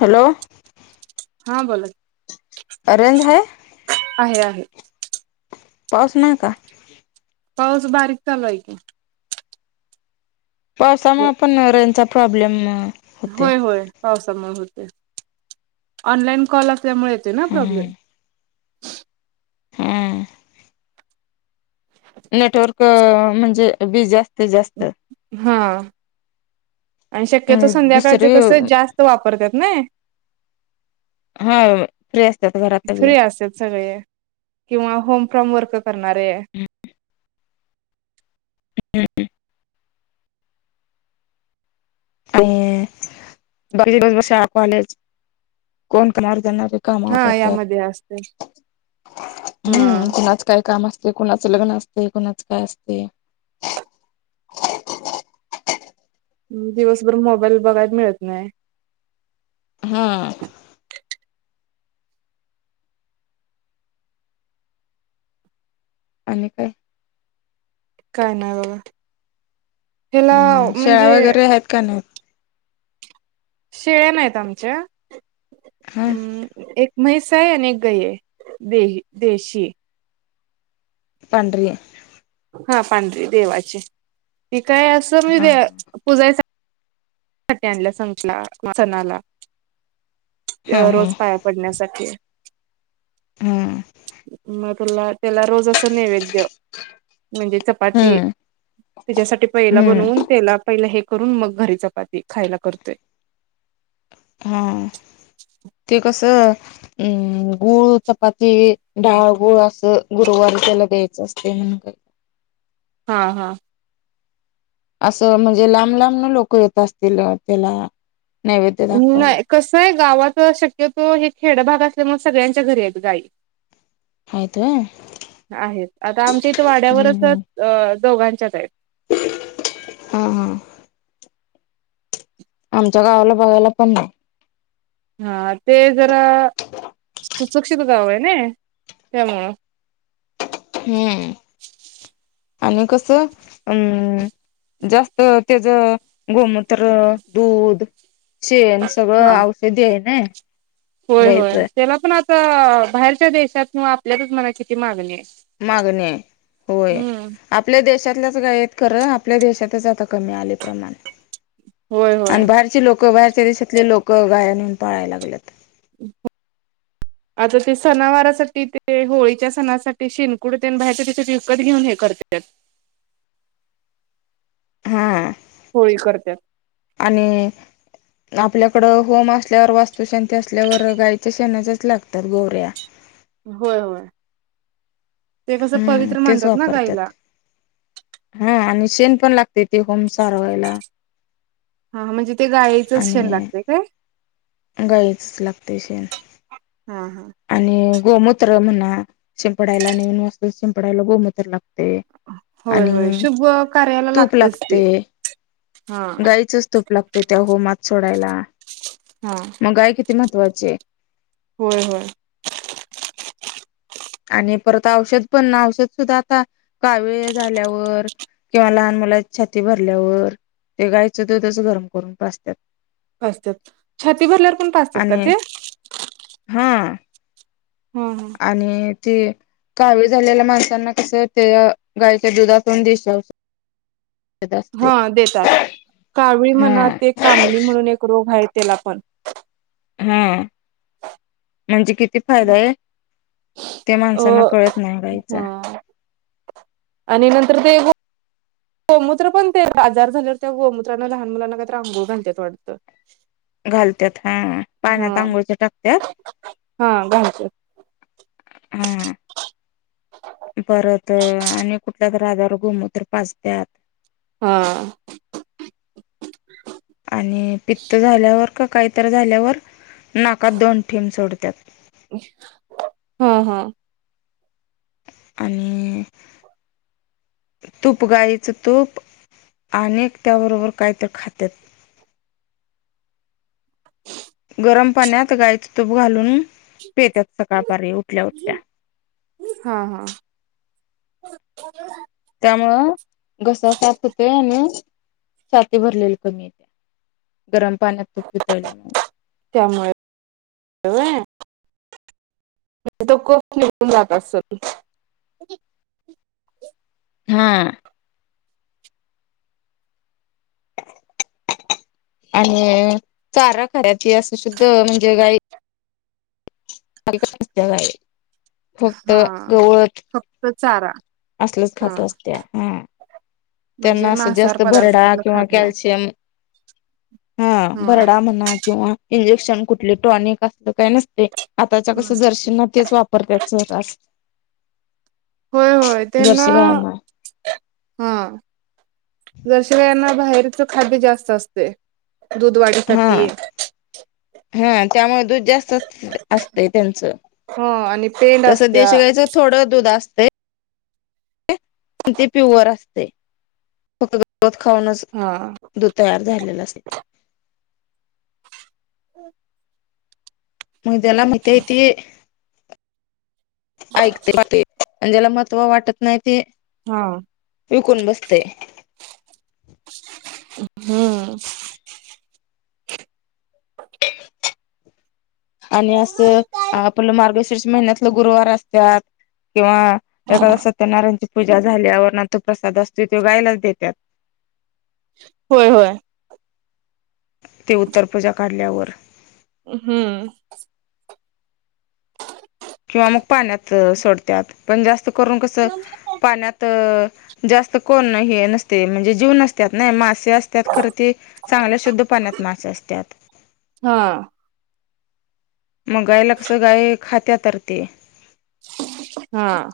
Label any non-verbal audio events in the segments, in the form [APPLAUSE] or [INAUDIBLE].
Hello. हां बोला. अ रेंज हे? आहे आहे. पाऊस नाही का? पाऊस बारीक चालू हाय की. पावसामुळे पण रेंचा प्रॉब्लेम होते होय होय पावसामुळ होते ऑनलाईन कॉल असल्यामुळे येतोय ना हम्म प्रॉब्लेम. हम्म. नेटवर्क म्हणजे बीजी असतय जास्त. हां, आणि शक्यतो संध्याकाळच दुसरी कस जास्त वापरत्यात नाही. हा फ्री असतात घरात सगळी फ्री असत्यात सगळे. किंवा होम फ्रॉम वर्क करणारे. [INAUDIBLE] [UNINTELLIGIBLE] [UNINTELLIGIBLE] कामाव जात्यात हा यामध्ये असते हा. हम्म कुणाचं काय काम असत ते, कुणाचं लग्न असते, कुणाच काय असते. दिवसभर मोबाईल बघायला मिळत नाही. हम्म. आणि काय? काय नाही बघा, हीला हम्म शेळा म्हणजे वगैरे आहेत का नाही? शेळ्या नाहीत आमच्या, हा म् एक म्हैस हाय आणि एक गयीं हाय दे देशी. पांडरी हाय. हा पांढरी देवाची, ती काय असं हा म्हणजे पूजाय साठी आणल्या संकला सणाला, हा हा हा रोज पाया पडण्यासाठी. हम्म. मग तुला त्याला रोज असं नैवेद्य. म्हणजे चपाती हम्म त्याच्यासाठी पहिला हम्म बनवून त्याला पहिला हे करून, मग घरी चपाती खायला करते. हा हा. ते कसं? अम् गूळ चपाती, डाळ गूळ असं, गुरुवारी त्याला द्यायचं असते म्हणत्या. हा हा. असं म्हणजे लांब लांब लोक येत असतील, त्याला नैवेद्य दाखवायला नाही. कसं आहे गावाकडं शक्यतो, हे खेडभाग असल्यामुळे सगळ्यांच्या घरी आहेत गाई. आहेत व्हंय. आहेत. आता आमच्या इथं वाड्यावरच हम्म अ दोघांच्याच आहेत. [INAUDIBLE] हा हा. आमच्या गावाला बघायला पण नाही. हा. ते जरा [INAUDIBLE] सुशिक्षित गाव आहे ना त्यामुळं. हम्म. [INAUDIBLE] आणि कसं? अम् जास्त त्याच गोमूत्र, दूध शेन सगळं हा औषधी आहे ना. होय होय. गाईचं त्याला पण आता, बाहेरच्या देशातन आपल्यातच मणा किती मागणी आहे. मागणी आहे होय. हम्म. आपल्या देशातल्याच गाई आहेत खरं. आपल्या देशातच आता कमी आले प्रमाण. होय [INAUDIBLE] आणि होय. बाहेरचे लोक, बाहेरच्या देशातले लोक गाय आणून पाळायला लागल्यात. हम् आता ते सणावारसाठी, ते होळीच्या सणासाठी, शिनकुड ते बाहेरच्या देशात विकत घेऊन येत करण्यात. हा होळी करत्यात. आणि आपल्याकडं होम असल्यावर, वास्तुशांती असल्यावर, गाईच्या शेणाच्याच लागतात गोवऱ्या. होय होय. [INAUDIBLE] ते कसं हम्म पवित्र तेच म्हणतात ना गाईला. वापरतात हा. आणि शेण पण लागते, ते होम सारवायला. हा. म्हणजे ते गाईचच शेण आणि लागते काय? गाईचच लागते शेन. [INAUDIBLE] हा हा. आणि गोमूत्र म्हणा, शिंपडायला नवीन वास्तु शिंपडायला गोमूत्र लाग ते होय होय आणि शुभ कार्याला तूप लागतच ते लागते, हा. गाईचंच तूप लागते. त्या होमात सोडायला. हा. गाय किती महत्वाची आहे? होय होय. आणि परत औषध पण, औषध सुद्धा आता कावीळ झाल्यावर किंवा लहान मुलाची छाती भरल्यावर, ते गायचं दूधच गरम करून पाजतात. पाजत्यात. छाती भरल्यावर पण पाजतात का आणि ते? हा. हम् हम. आणि, ते कावीळ झालेल्या माणसांना कसं, ते गायच्या दुधातून दिशाव हा देतात. कावळी हा म्हणा, ते कामणी म्हणून एक रोग आहे त्याला पण. हा. म्हणजे किती? फायदाये. ते माणसांना अ कळत नाही रायचा. हा आणि नंतर ते गोमूत्र पण ते आजार झालेवर, त्या गोमूत्रानं लहान मुलांना काही तर अंघोळ घालत्यात वाटतं. घालत्यात ह. पाण्यात हा आघोळीच्या टाकतात. हा घालत्यात हा. परत आणि कुठल्याच आजारावर गोमुत्र पाचत्यात. हा. आणि पित्त झाल्यावर का, काहीतरी झाल्यावर. नाकात दोन थेंब सोडतात. ह ह. आणि तूप गायीचं तूप. आणि एक त्याबरोबर काहीतरी खातात. गरम पाण्यात गाईचं तूप घालून, पेतात सकाळपारी उठल्या उठल्या. हा हा हा. त्यामुळं घसा साफ होतय. आणि छाती भरलेले कमी येते. गरम पाण्यात तुप वितळल्यामुळे. त्यामुळे व्हय? तो कप निघून जात असल. हा. आणि चारा खऱ्याची, असं शुद्ध म्हणजे गायी [UNINTELLIGIBLE] गाई. फक्त गवत त चारा. असलच हा खात असत्या. हम्म. म्हणजे त्यांना असं मांसाहार जास्त पदार्थ भरडा कुठलं किंवा खात नाही. कॅल्शियम ह, हा भरडा म्हणा किंवा इंजेक्शन कुठले. टॉनिक असतय का नसतय? आताच्या कसं मस्त जर्शींना तेच वापर पर त्यात सररास. होय होय. त्यांना, जर्शी गायांना हा. जर्सीगाई ना बाहेरच खाद्य जास्त असते. दूध हा वाढीसाठी. हा त्यामुळे दूध जास्तच असतय त्यांचं. हो आणि पेंड असत्या. थोड दुध असतय. आणि ते प्युअर असते. फक्त गवत खाऊनच हा दूध तयार झालेलं असते. [INAUDIBLE] मग त्याला माहीतीय ती ऐकते. ज्याला महत्त्व वाटत नाही ते हा. विकून बसतय. हम्म. आणि असं आपलं मार्गशीर्ष महिन्यातलं गुरुवार असत्यात. किंवा एखादा सत्यनारायणची पूजा झाल्यावर तो प्रसाद असतोय तो गायलाच देतात. होय होय. ते उत्तरपूजा काढल्यावर. हम्म. किंवा मग पाण्यात सोडत्यात पण जास्त करून कसं हा पाण्यात जास्त कोण हे नसते म्हणजे जीव नसत्यात नाही मासे असत्यात खरं ते चांगल्या शुद्ध पाण्यात मासे असत्यात. हा. मग गायला कसं, गाय खात्या तर ते. हा.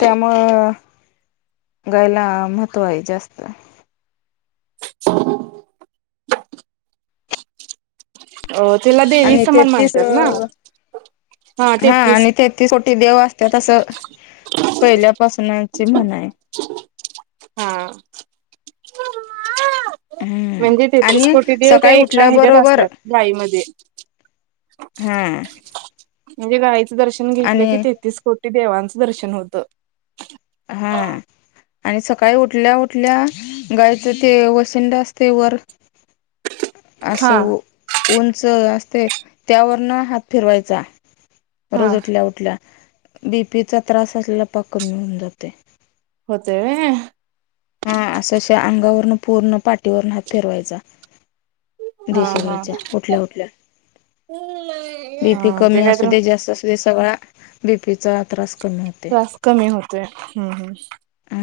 त्यामुळं गाईला महत्व आहे जास्त. अ तिला देवी आणि समान तेतीस मानतात ना हा आणि ते तीस कोटी देव असत्यात असं पहिल्यापासूनची म्हण आहे. हा. हम्म म्हणजे तेहतीस आणि कोटी देव त्या सकाळी एका ह्याच्यात उठल्याबरोबर असतात गाईमध्ये. हा. म्हणजे गायीचं दर्शन घेतलं आणि की तेहतीस कोटी देवांचं दर्शन होतं. हा. आणि सकाळी उठल्या उठल्या गायीच ते वसिंड असतंय वर हा असं उंच असतंय त्यावरन हात फिरवायचा हा रोज उठल्या उठल्या बी पी चा त्रास असल्याला पाक कमी होऊन जातोय. होतोय होय. हा असाशा अंगावरनं पूर्ण पाठीवरनं हात फिरवायचा. हा देशी हा गाईच्या उठल्या उठल्या. बी पी हा ते कमी काय असू तर दे जास्त असू दे सगळा बी पी चा त्रास कमी होते त्रास कमी होतोय हम्म हम्. अ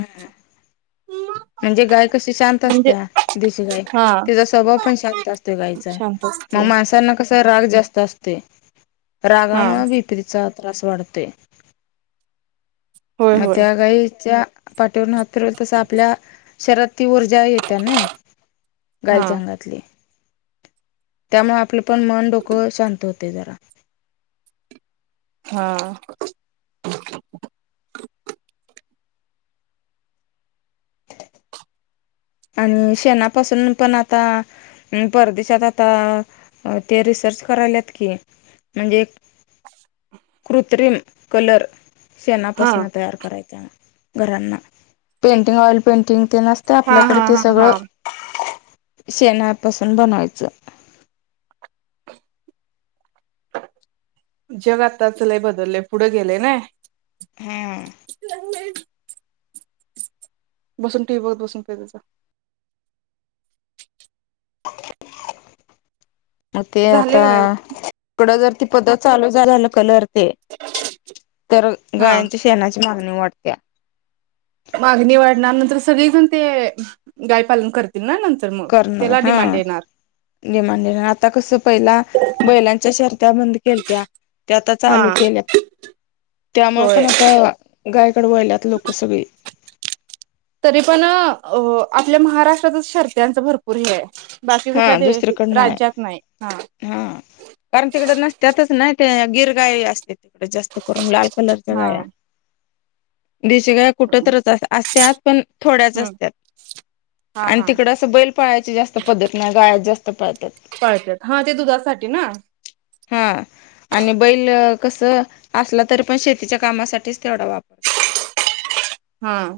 म्हणजे गाय कशी शांत म्हणजे असत्या देशी गाय, हा तिचा स्वभाव पण शांत असतो गाईचा. शांत मग असतोय माणसांना कसं राग जास्त असतोय हा रागामुळं बी पी चा त्रास वाढतोय होय मग होय त्या गाईच्या पाठीवरनं हात फिरवलं तसं आपल्या शरीरात ती ऊर्जा येत्या नाही हा गाईच्या अंगातली. त्यामुळं आपलं पण मन डोकं शांत होतंय जरा. हा. आणि शेणापासून पण आता परदेशात आता ते रिसर्च कराल्यात की म्हणजे कृत्रिम कलर हा शेणापासनं तयार करायचा घरांना पेंटिंग ऑइल पेंटिंग तेन अस हा हा हा हा. शेणापासून बनवायचं. जग आत्ताच लय बदललंय पुढं गेलेय नाही. हम्म. [UNINTELLIGIBLE] बसून टी व्ही बघत बसून पी जा जा. म ते झाले आता का नाही इकडं जर ती पध्दत चालू झाले कलर ते तर हा गायांच्या शेणाची मागणी वाढत्या. मागणी वाढणार नंतर सगळेजण ते गायपालन करतील ना नंतर मग करणार त्याला हा. डिमांड येणार डिमांडय. आता कसं पहिला बैलांच्या शर्त्या बंद केलत्या. ते आता हा चालू केल्या, त्यामुळे पण होय आता गायकडं वळल्यात लोकं सगळी. तरी पण आपल्या महाराष्ट्रातच शर्त्यांच भरपूर हे आहे. बाकी कुठल्या हा दे दुसरीकड राज्यात नाही, हा. हा कारण तिकड नसत्यातच नाही, ते गिरगाय असते तिकडे जास्त. करून लाल कलरच्या हा गाया, देशी गाया कुठ हम्म तरच असत्यात. पण थोड्याच असत्यात. हा आणि हा तिकड असं बैल पाळायचे जास्त पद्धती नाय. गाया जास्त पाळत्यात. पाळत्यात. हा ते दुधासाठी ना. हां. आणि बैल कसं असला तरी पण, शेतीच्या कामासाठीच तेवढा हां.